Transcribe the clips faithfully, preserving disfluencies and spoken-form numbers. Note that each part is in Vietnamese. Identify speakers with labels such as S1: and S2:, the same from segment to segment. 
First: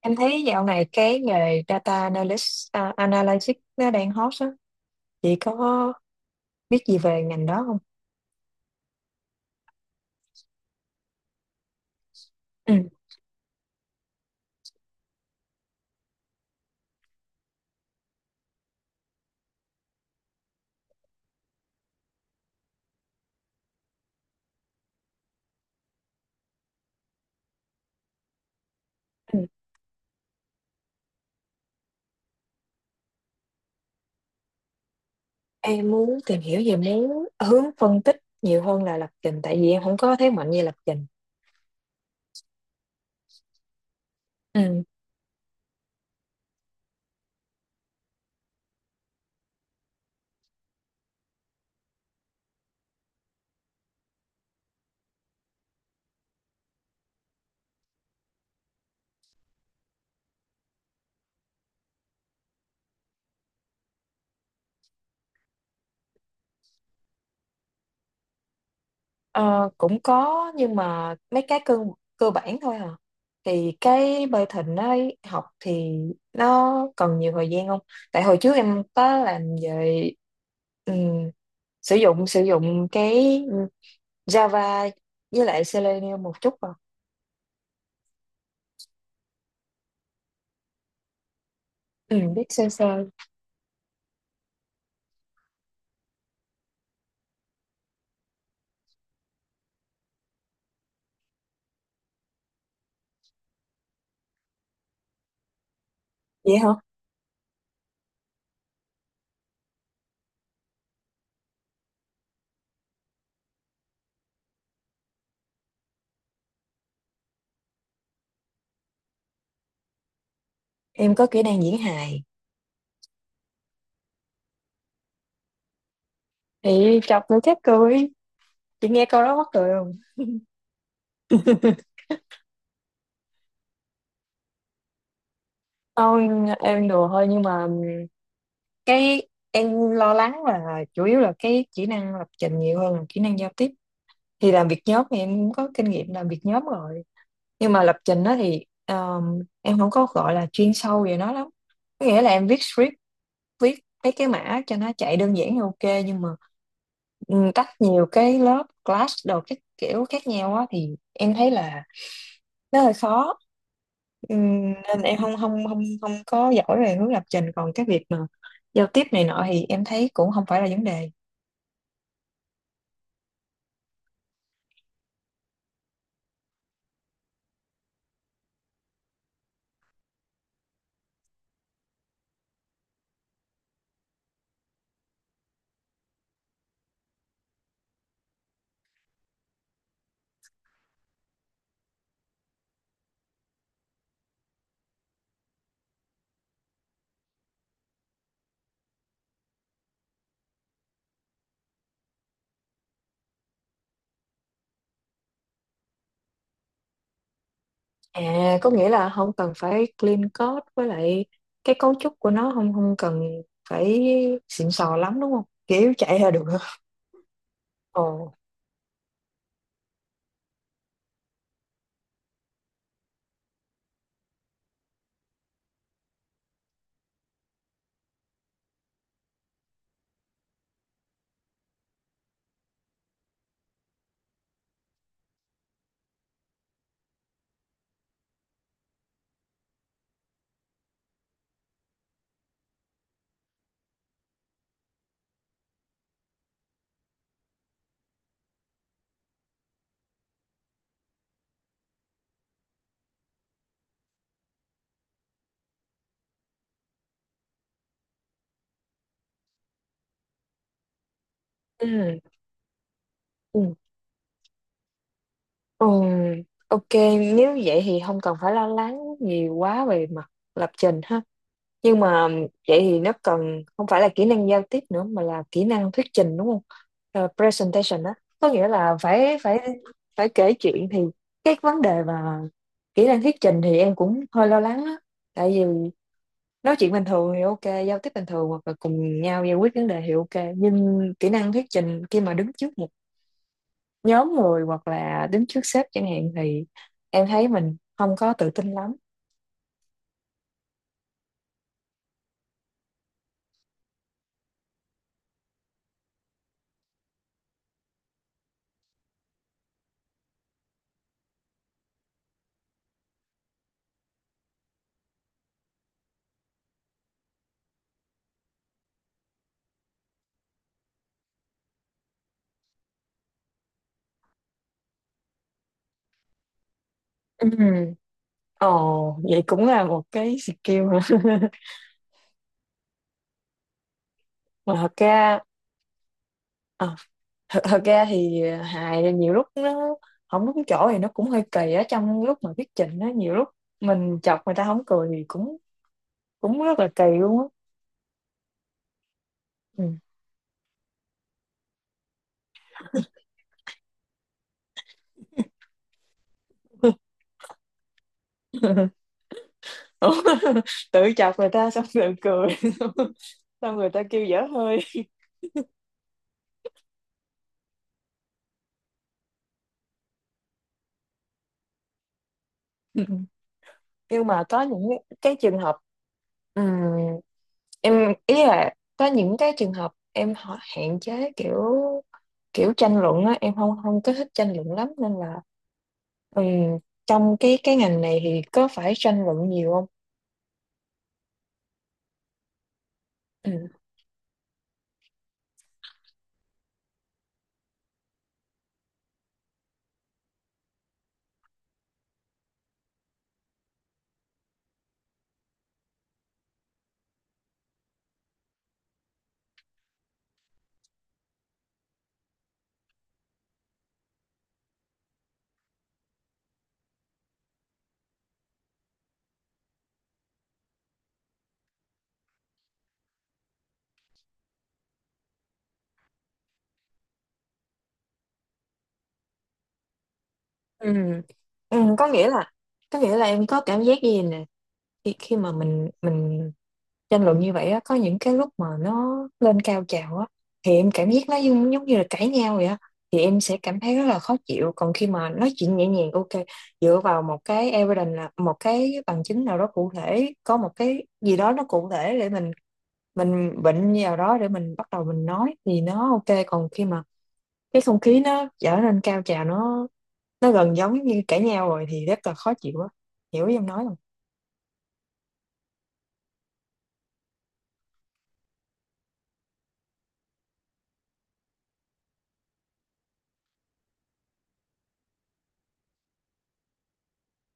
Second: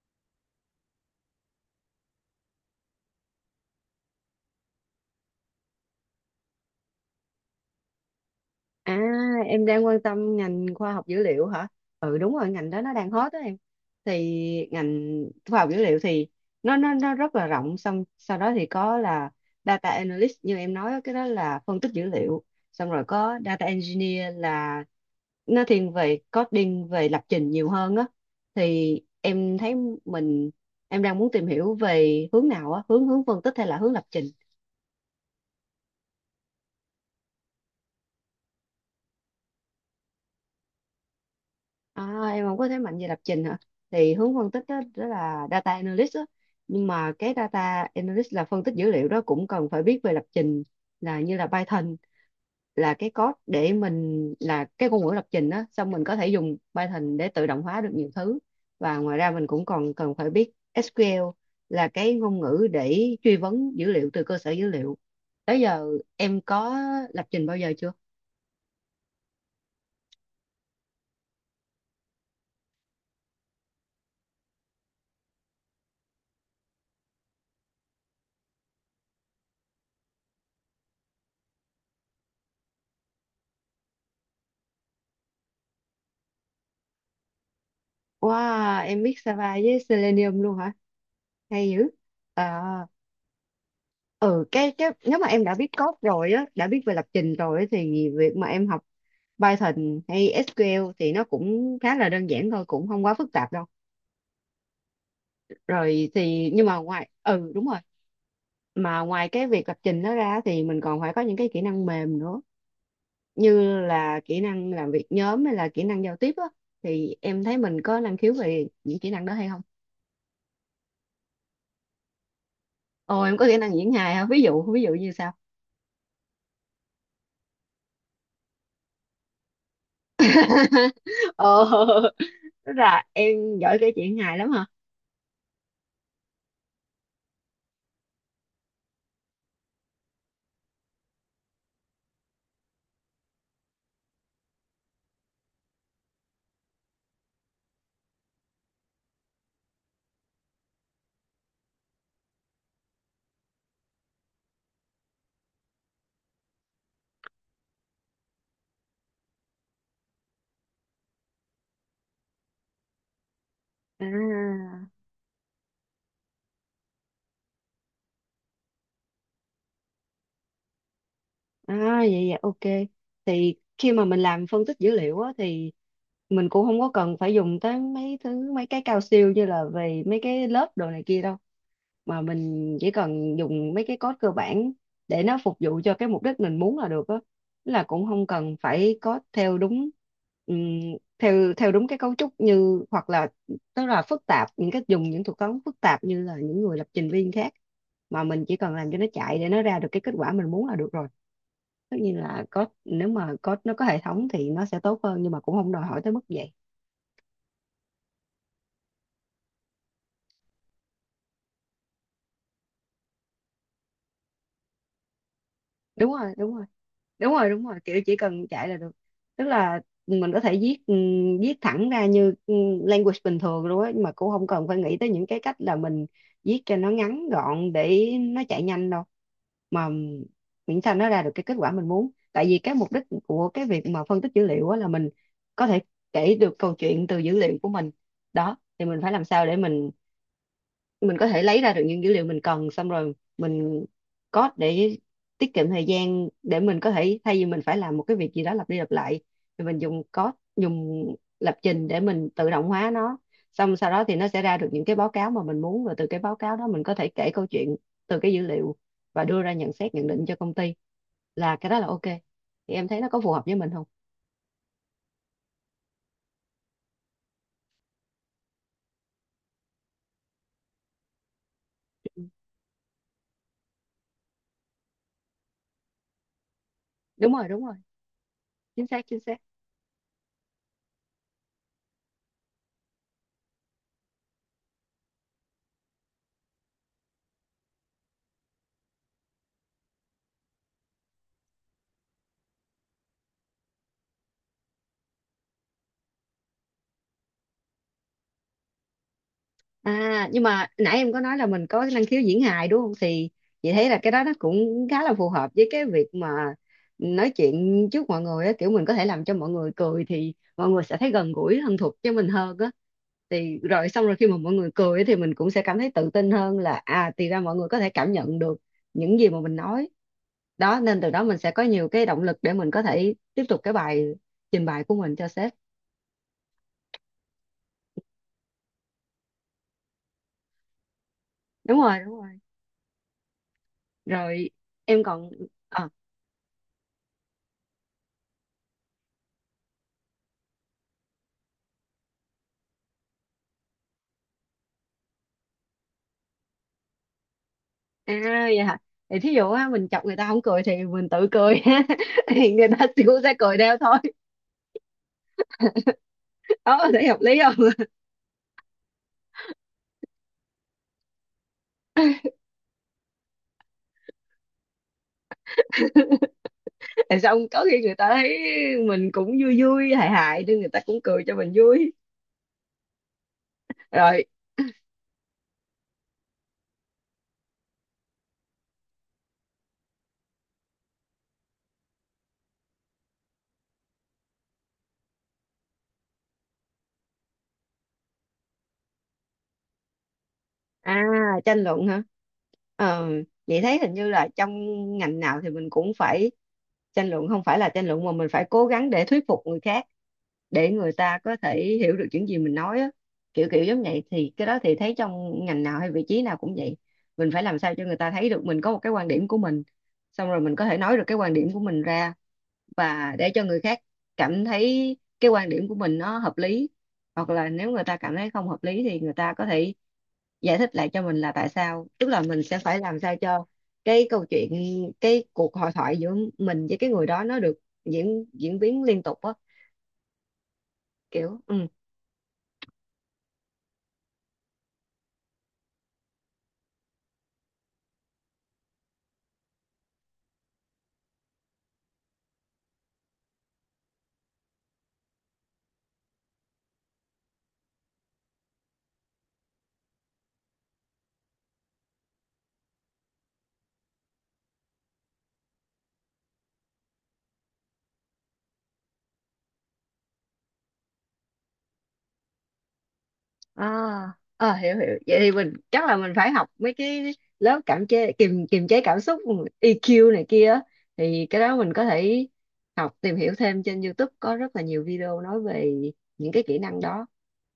S1: Em thấy dạo này cái nghề data analyst, à, analytics nó đang hot á. Chị có biết gì về ngành đó không?
S2: À, em đang quan tâm ngành khoa học dữ liệu hả? Ừ đúng rồi, ngành đó
S1: Ừ.
S2: nó đang hot đó em. Thì ngành khoa học dữ liệu thì nó nó nó rất là rộng, xong sau đó thì có là data analyst như em nói á, cái đó là phân tích dữ liệu. Xong rồi có data engineer là nó thiên về coding, về lập trình nhiều hơn á. Thì
S1: Ừ.
S2: em thấy mình em đang muốn tìm hiểu về hướng nào á, hướng hướng phân tích hay là hướng lập trình?
S1: Em muốn tìm hiểu về muốn hướng phân tích nhiều hơn là lập trình tại vì em không có thế mạnh về lập trình.
S2: À, em không có thế mạnh về lập trình hả? Thì hướng phân tích đó,
S1: Ừ.
S2: đó là data analyst đó. Nhưng mà cái data analyst là phân tích dữ liệu đó cũng cần phải biết về lập trình, là như là Python, là cái code để mình, là cái ngôn ngữ lập trình đó, xong mình có thể dùng Python để tự động hóa được nhiều thứ, và ngoài ra mình cũng còn cần phải biết ét qu u eo là cái ngôn ngữ để truy vấn dữ liệu từ cơ sở dữ liệu. Tới giờ em có lập trình bao giờ chưa?
S1: Ờ, cũng có nhưng mà mấy cái cơ cơ bản thôi à. Thì cái bơi thịnh ấy học thì nó cần nhiều thời gian không? Tại hồi trước em có làm về ừ, sử dụng sử dụng cái Java với lại Selenium một chút vào.
S2: Wow, em biết Sava với Selenium luôn hả? Hay dữ.
S1: Ừ, biết
S2: À,
S1: sơ sơ.
S2: ừ, cái, cái nếu mà em đã biết code rồi á, đã biết về lập trình rồi á, thì việc mà em học Python hay ét qu u eo thì nó cũng khá là đơn giản thôi, cũng không quá phức tạp đâu. Rồi thì
S1: Vậy
S2: nhưng
S1: hả?
S2: mà ngoài ừ đúng rồi, mà ngoài cái việc lập trình đó ra thì mình còn phải có những cái kỹ năng mềm nữa, như là kỹ năng làm việc nhóm hay là kỹ năng giao tiếp á, thì em thấy mình có năng khiếu về những kỹ năng đó hay không?
S1: Em có kỹ năng diễn hài,
S2: Ồ, em có kỹ năng diễn hài hả? Ví dụ ví dụ như sao?
S1: thì chọc nữa chết cười, chị nghe câu đó mắc cười không?
S2: Ờ, tức là em giỏi kể chuyện hài lắm hả.
S1: Thôi, em đùa thôi, nhưng mà cái em lo lắng là chủ yếu là cái kỹ năng lập trình nhiều hơn là kỹ năng giao tiếp. Thì làm việc nhóm thì em cũng có kinh nghiệm làm việc nhóm rồi, nhưng mà lập trình đó thì um, em không có gọi là chuyên sâu về nó lắm. Có nghĩa là em viết script, viết mấy cái mã cho nó chạy đơn giản thì ok, nhưng mà ừ, tách nhiều cái lớp class đồ các kiểu khác nhau á thì em thấy là nó hơi khó. Ừm,
S2: À,
S1: nên em không không không không có giỏi về hướng lập trình, còn cái việc mà giao tiếp này nọ thì em thấy cũng không phải là vấn đề.
S2: à vậy vậy ok, thì khi mà mình làm phân tích dữ liệu á thì mình cũng không có cần phải dùng tới mấy thứ mấy cái cao siêu như là về mấy cái lớp đồ này kia đâu, mà mình chỉ cần dùng mấy cái code cơ bản để nó phục vụ cho cái mục đích mình muốn là được á. Tức là cũng không cần phải code theo đúng ừm, theo theo đúng cái cấu trúc, như hoặc là tức là phức tạp, những cái dùng những thuật toán phức tạp như là những người lập trình viên khác, mà mình chỉ cần làm cho nó chạy để nó ra được cái kết quả mình muốn là được rồi. Tất nhiên là code, nếu mà code nó có hệ thống thì nó sẽ tốt hơn, nhưng mà cũng không đòi hỏi tới mức vậy.
S1: À, có nghĩa là không cần phải clean code, với lại cái cấu trúc của nó không không cần phải xịn sò lắm đúng không, kiểu
S2: đúng
S1: chạy là
S2: rồi
S1: được.
S2: đúng rồi đúng rồi đúng rồi kiểu chỉ
S1: Ồ.
S2: cần chạy là được. Tức là mình có thể viết ừm, viết thẳng ra như ừm, language bình thường luôn á, mà cũng không cần phải nghĩ tới những cái cách là mình viết cho nó ngắn gọn để nó chạy nhanh đâu, mà miễn sao nó ra được cái kết quả mình muốn. Tại vì cái mục đích của cái việc mà phân tích dữ liệu á là mình có thể kể được câu chuyện từ dữ liệu của mình. Đó, thì mình phải làm sao để mình mình có thể lấy ra được những dữ liệu mình cần, xong rồi mình code để tiết kiệm thời gian, để mình có thể thay vì mình phải làm một cái việc gì đó lặp đi lặp lại thì mình dùng code, dùng lập trình để mình tự động hóa nó, xong sau đó thì nó sẽ ra được những cái báo cáo mà mình muốn, và từ cái báo cáo đó mình có thể kể câu chuyện từ cái dữ liệu và đưa ra nhận xét nhận định cho công ty, là cái đó là ok.
S1: Ừ.
S2: Thì em thấy nó có phù hợp với mình
S1: Ừ.
S2: không?
S1: Ừ, ok, nếu vậy thì không cần phải lo lắng nhiều quá về mặt lập trình ha. Nhưng mà vậy thì nó cần không phải là kỹ năng giao tiếp nữa mà là kỹ năng thuyết trình đúng không? Ờ,
S2: Đúng rồi đúng rồi
S1: presentation á, có nghĩa
S2: chính
S1: là
S2: xác chính xác
S1: phải phải phải kể chuyện. Thì cái vấn đề mà kỹ năng thuyết trình thì em cũng hơi lo lắng á. Tại vì nói chuyện bình thường thì ok, giao tiếp bình thường hoặc là cùng nhau giải quyết vấn đề thì ok, nhưng kỹ năng thuyết trình khi mà đứng trước một nhóm người hoặc là đứng trước sếp chẳng hạn thì em thấy mình không có tự tin lắm.
S2: À, nhưng mà nãy em có nói là mình có cái năng khiếu diễn hài đúng không? Thì chị thấy là cái đó nó cũng khá là phù hợp với cái việc mà nói chuyện trước mọi người á, kiểu mình có thể làm cho mọi người cười thì mọi người sẽ thấy gần gũi thân thuộc với mình hơn á. Thì rồi xong rồi khi mà mọi người cười á thì mình cũng sẽ cảm thấy tự tin hơn, là à thì ra mọi người có thể cảm nhận được những gì mà mình nói. Đó nên từ đó mình sẽ có nhiều cái động lực để mình có thể tiếp tục cái bài trình bày của mình cho sếp.
S1: Ừ. Ồ, vậy cũng là một cái skill hả?
S2: Đúng rồi, đúng rồi. Rồi
S1: Mà thật
S2: em còn
S1: ra
S2: ờ
S1: ờ, thật, thật ra thì hài nhiều lúc nó không đúng chỗ thì nó cũng hơi kỳ á, trong lúc mà thuyết trình á nhiều lúc mình chọc người ta không cười thì cũng cũng rất là kỳ luôn á.
S2: à vậy hả? Thì thí dụ á,
S1: Ừ.
S2: mình chọc người ta không cười thì mình tự cười thì người ta cũng sẽ cười theo thôi. Đó, thấy hợp lý không?
S1: Ủa, tự chọc người ta xong tự cười xong người ta kêu dở hơi.
S2: Tại xong có khi người ta thấy mình cũng vui vui hài hài nên người ta cũng cười cho mình vui.
S1: Ừ.
S2: Rồi,
S1: Nhưng mà có những cái trường hợp, Ừm, em ý là có những cái trường hợp em họ hạn chế kiểu, kiểu tranh luận á, em không không có thích tranh luận lắm, nên là ừm, trong cái cái ngành này thì có phải tranh luận nhiều không?
S2: à, tranh luận hả? Ờ, vậy
S1: Ừm,
S2: thấy hình như là trong ngành nào thì mình cũng phải tranh luận, không phải là tranh luận mà mình phải cố gắng để thuyết phục người khác, để người ta có thể hiểu được những gì mình nói á. Kiểu kiểu giống vậy, thì cái đó thì thấy trong ngành nào hay vị trí nào cũng vậy. Mình phải làm sao cho người ta thấy được mình có một cái quan điểm của mình, xong rồi mình có thể nói được cái quan điểm của mình ra và để cho người khác cảm thấy cái quan điểm của mình nó hợp lý. Hoặc là nếu người ta cảm thấy không hợp lý thì người ta có thể giải thích lại cho mình là tại sao, tức là mình sẽ phải làm sao cho cái câu chuyện, cái cuộc hội thoại giữa mình với cái người đó nó được diễn diễn biến liên tục á,
S1: ừm,
S2: kiểu ừ.
S1: ừm, có nghĩa là, có nghĩa là em có cảm giác gì nè, khi khi mà mình mình tranh luận như vậy á, có những cái lúc mà nó lên cao trào á, thì em cảm giác nó giống, giống như là cãi nhau vậy á, thì em sẽ cảm thấy rất là khó chịu. Còn khi mà nói chuyện nhẹ nhàng ok, dựa vào một cái evidence là một cái bằng chứng nào đó cụ thể, có một cái gì đó nó cụ thể để mình mình bệnh vào đó để mình bắt đầu mình nói thì nó ok. Còn khi mà cái không khí nó trở nên cao trào, nó nó gần giống như cãi nhau rồi thì rất là khó chịu á. Hiểu ý em nói không?
S2: À, à, hiểu hiểu vậy thì mình chắc là mình phải học mấy cái lớp cảm chế kiềm kiềm chế cảm xúc e kiu này kia á. Thì cái đó mình có thể học, tìm hiểu thêm trên YouTube, có rất là nhiều video nói về những cái kỹ năng đó,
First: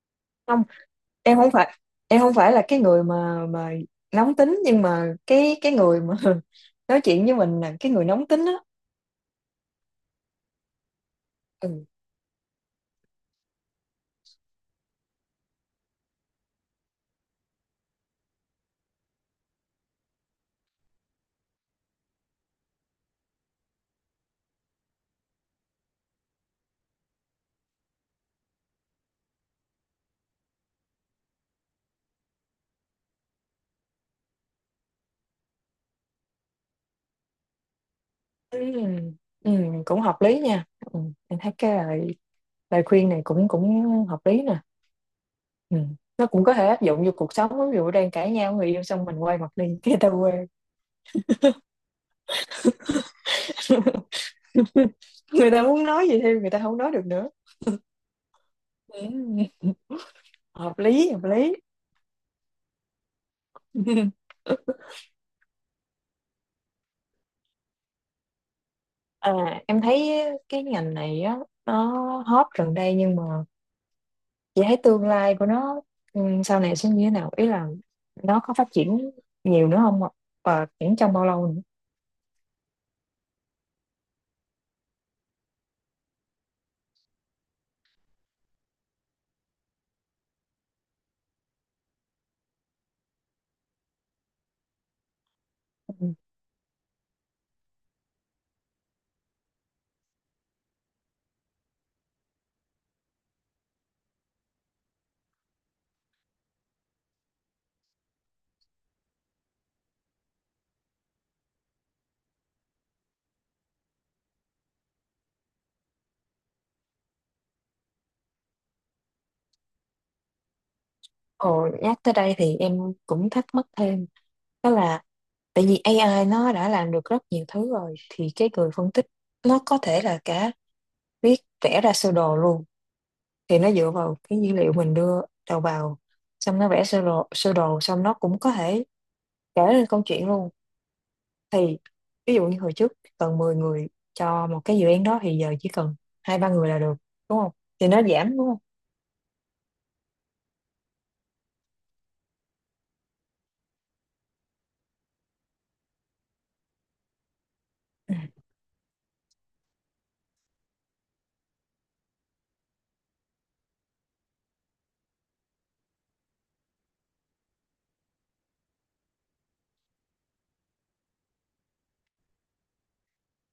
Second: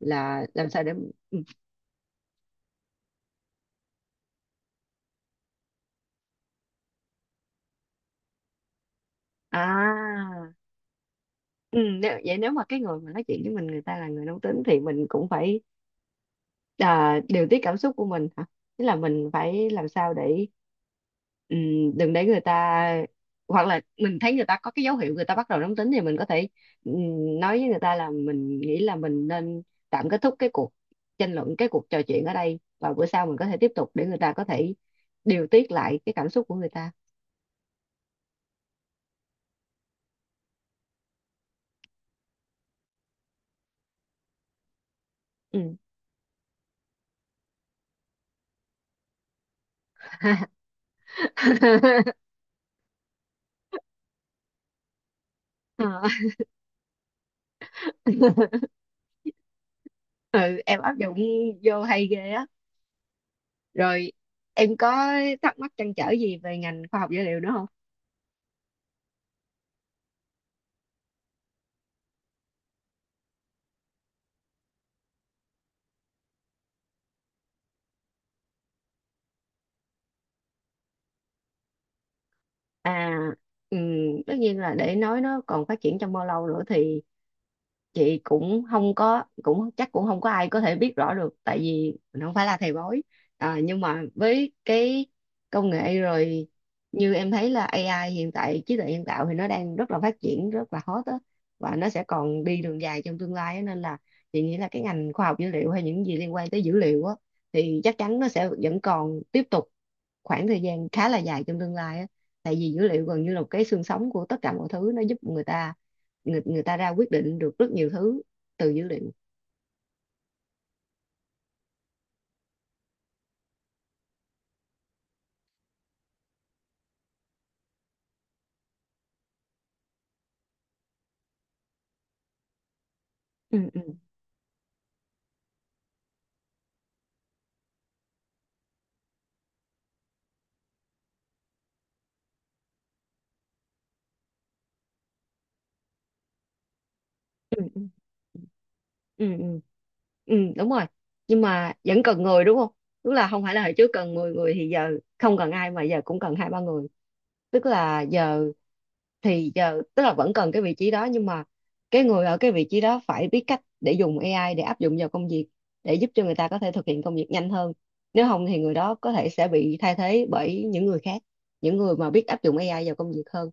S2: là làm sao để ừ.
S1: Em không phải, em không phải là cái người mà mà nóng tính, nhưng mà cái cái người mà nói chuyện với mình là cái người nóng tính á.
S2: À, ừ,
S1: Ừ.
S2: nếu, vậy nếu mà cái người mà nói chuyện với mình người ta là người nóng tính thì mình cũng phải à, điều tiết cảm xúc của mình hả? Tức là mình phải làm sao để ừ, đừng để người ta, hoặc là mình thấy người ta có cái dấu hiệu người ta bắt đầu nóng tính thì mình có thể ừ, nói với người ta là mình nghĩ là mình nên tạm kết thúc cái cuộc tranh luận, cái cuộc trò chuyện ở đây, và bữa sau mình có thể tiếp tục để người ta có thể điều tiết lại cái cảm xúc của người ta.
S1: Ừ. Ừ, cũng hợp lý nha. Ừ. Em thấy cái lời, lời khuyên này cũng cũng hợp lý nè.
S2: Ừ.
S1: Ừ. Nó cũng có thể áp dụng vô cuộc sống, ví dụ đang cãi nhau với người yêu xong mình quay mặt đi cái người ta quê người ta muốn
S2: Ờ.
S1: nói gì thêm người ta không nói được nữa. Ừ.
S2: Ừ,
S1: Hợp
S2: em áp
S1: lý,
S2: dụng
S1: hợp lý.
S2: vô hay ghê á. Rồi em có thắc mắc trăn trở gì về ngành khoa học dữ liệu nữa không?
S1: À, em thấy cái ngành này á nó hot gần đây, nhưng mà chị thấy tương lai của nó ừ, sau này sẽ như thế nào, ý là nó có phát triển nhiều nữa không ạ? Và triển trong bao lâu nữa?
S2: À, ừm, tất nhiên là để nói nó còn phát triển trong bao lâu nữa thì chị cũng không có, cũng chắc cũng không có ai có thể biết rõ được, tại vì mình không phải là thầy bói. À, nhưng mà với cái công nghệ
S1: Ừ.
S2: rồi như em thấy là a i hiện tại, trí tuệ nhân tạo, thì nó đang rất là phát triển, rất là hot á, và nó sẽ còn đi đường dài trong tương lai á. Nên là chị nghĩ là cái ngành khoa học dữ liệu hay những gì liên quan tới dữ liệu á thì chắc chắn nó sẽ vẫn còn tiếp tục khoảng thời gian khá là dài trong tương lai á, tại vì dữ liệu gần như là một cái xương sống của tất cả mọi thứ, nó giúp người ta, người người ta ra quyết định được rất nhiều thứ từ dữ liệu.
S1: Ồ, nhắc tới đây thì em cũng thắc mắc thêm, đó là tại vì a i nó đã làm được rất nhiều thứ rồi, thì cái người phân tích nó có thể là cả viết, vẽ ra sơ đồ luôn. Thì
S2: ừ
S1: nó
S2: ừ
S1: dựa vào cái dữ liệu mình đưa đầu vào, xong nó vẽ sơ đồ, sơ đồ xong nó cũng có thể kể lên câu chuyện luôn. Thì ví dụ như hồi trước cần mười người cho một cái dự án đó, thì giờ chỉ cần hai ba người là được, đúng không?
S2: ừ ừ
S1: Thì nó giảm đúng không?
S2: ừ ừ ừ Đúng rồi, nhưng mà vẫn cần người đúng không. Tức là không phải là hồi trước cần mười người thì giờ không cần ai, mà giờ cũng cần hai ba người. Tức là giờ, thì giờ tức là vẫn cần cái vị trí đó, nhưng mà cái người ở cái vị trí đó phải biết cách để dùng a i, để áp dụng vào công việc, để giúp cho người ta có thể thực hiện công việc nhanh hơn. Nếu không thì người đó có thể sẽ bị thay thế bởi những người khác, những người mà biết áp dụng a i vào công việc hơn.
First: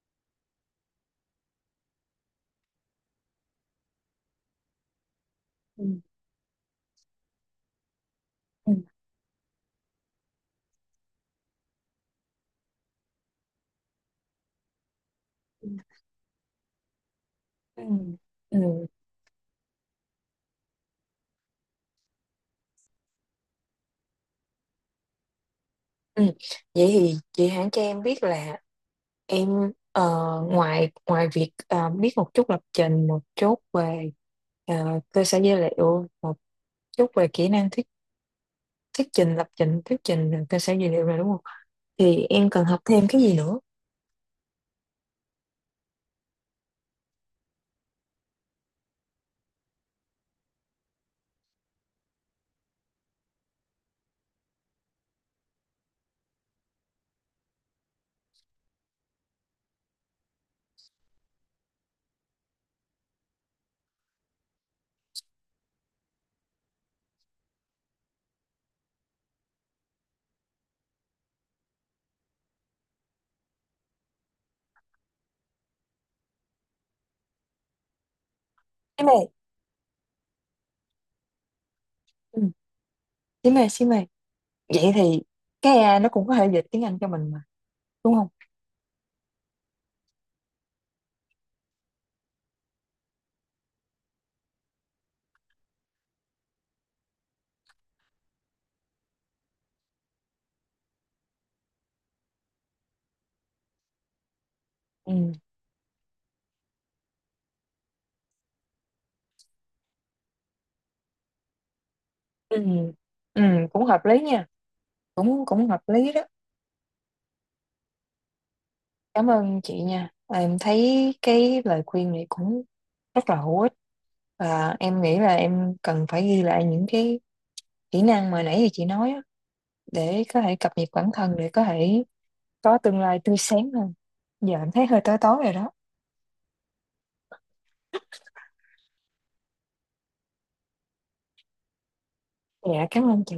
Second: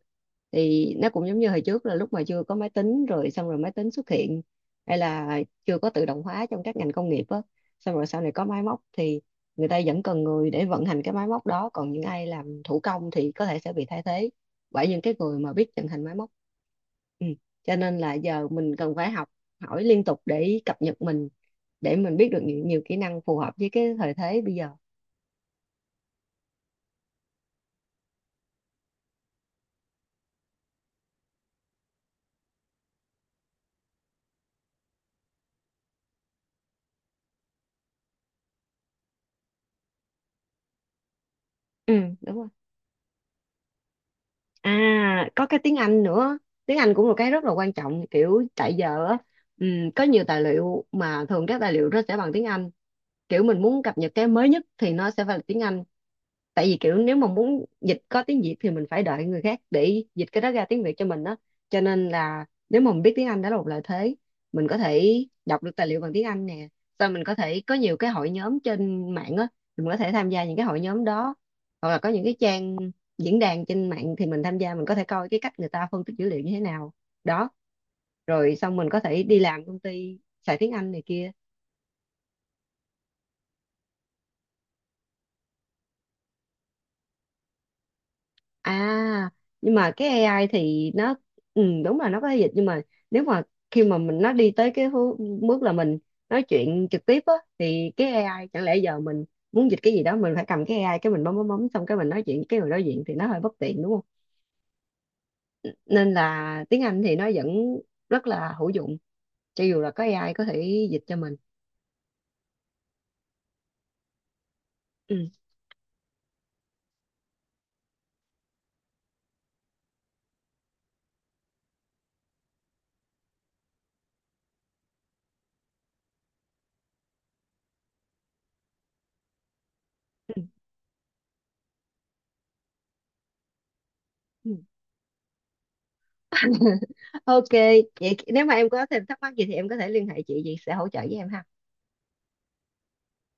S2: Thì nó cũng giống như hồi trước là lúc mà chưa có máy tính, rồi xong rồi máy tính xuất hiện, hay là chưa
S1: Ừ.
S2: có tự động hóa trong các ngành công nghiệp á, xong rồi sau này có máy
S1: Ừ.
S2: móc thì người ta vẫn cần người để vận hành cái máy móc đó, còn những ai làm thủ công thì có thể sẽ bị thay thế bởi những cái người mà
S1: Ừ.
S2: biết vận hành máy móc. Ừ. Cho
S1: Ừ.
S2: nên là giờ mình
S1: Ừ.
S2: cần phải học hỏi liên tục để cập nhật mình, để mình biết được nhiều, nhiều kỹ năng phù hợp với cái thời thế bây giờ.
S1: Ừ. Vậy thì chị hãng cho em biết là em ờ, ngoài ngoài việc ờ, biết một chút lập trình, một chút về ờ, cơ sở dữ liệu, một chút về kỹ năng thuyết thuyết trình, lập trình, thuyết trình, cơ sở dữ liệu rồi đúng không,
S2: Ừ
S1: thì
S2: đúng rồi,
S1: em cần học thêm cái gì nữa?
S2: à có cái tiếng Anh nữa. Tiếng Anh cũng là cái rất là quan trọng, kiểu tại giờ á, ừ, có nhiều tài liệu, mà thường các tài liệu nó sẽ bằng tiếng Anh, kiểu mình muốn cập nhật cái mới nhất thì nó sẽ phải là tiếng Anh. Tại vì kiểu nếu mà muốn dịch có tiếng Việt thì mình phải đợi người khác để dịch cái đó ra tiếng Việt cho mình đó. Cho nên là nếu mà mình biết tiếng Anh đó là một lợi thế, mình có thể đọc được tài liệu bằng tiếng Anh nè, sau mình có thể có nhiều cái hội nhóm trên mạng á, mình có thể tham gia những cái hội nhóm đó, hoặc là có những cái trang diễn đàn trên mạng thì mình tham gia, mình có thể coi cái cách người ta phân tích dữ liệu như thế nào. Đó rồi xong mình có
S1: Xí mê.
S2: thể đi làm công ty xài tiếng Anh này kia.
S1: Ừ. Xí mê, xí mê, vậy thì cái a i nó cũng có thể dịch tiếng Anh cho mình mà đúng không?
S2: À, nhưng mà cái a i thì nó ừ, đúng là nó có thể dịch, nhưng mà nếu mà khi mà mình nó đi tới cái hư- bước là mình nói chuyện trực tiếp á, thì cái a i chẳng lẽ giờ mình muốn dịch cái gì đó mình phải cầm cái a i cái mình bấm bấm bấm xong cái mình nói chuyện với cái người đối diện thì nó hơi bất tiện đúng không?
S1: Ừ.
S2: Nên là tiếng Anh thì nó vẫn rất là hữu dụng cho dù là có a i có thể dịch cho mình.
S1: Ừ. Ừ, cũng hợp lý nha.
S2: Ừ.
S1: Cũng cũng hợp lý đó. Cảm ơn chị nha. Và em thấy cái lời khuyên này cũng rất là hữu ích, và em nghĩ là em cần phải ghi lại những cái kỹ năng mà nãy giờ chị nói á, để
S2: Ừ.
S1: có thể cập nhật bản thân, để có thể có tương lai tươi sáng hơn.
S2: ừ.
S1: Giờ em thấy hơi tối tối rồi đó.
S2: Ok, vậy nếu mà em có thêm thắc mắc gì thì em có thể liên hệ chị, chị sẽ hỗ trợ với em ha.
S1: Dạ cảm ơn chị.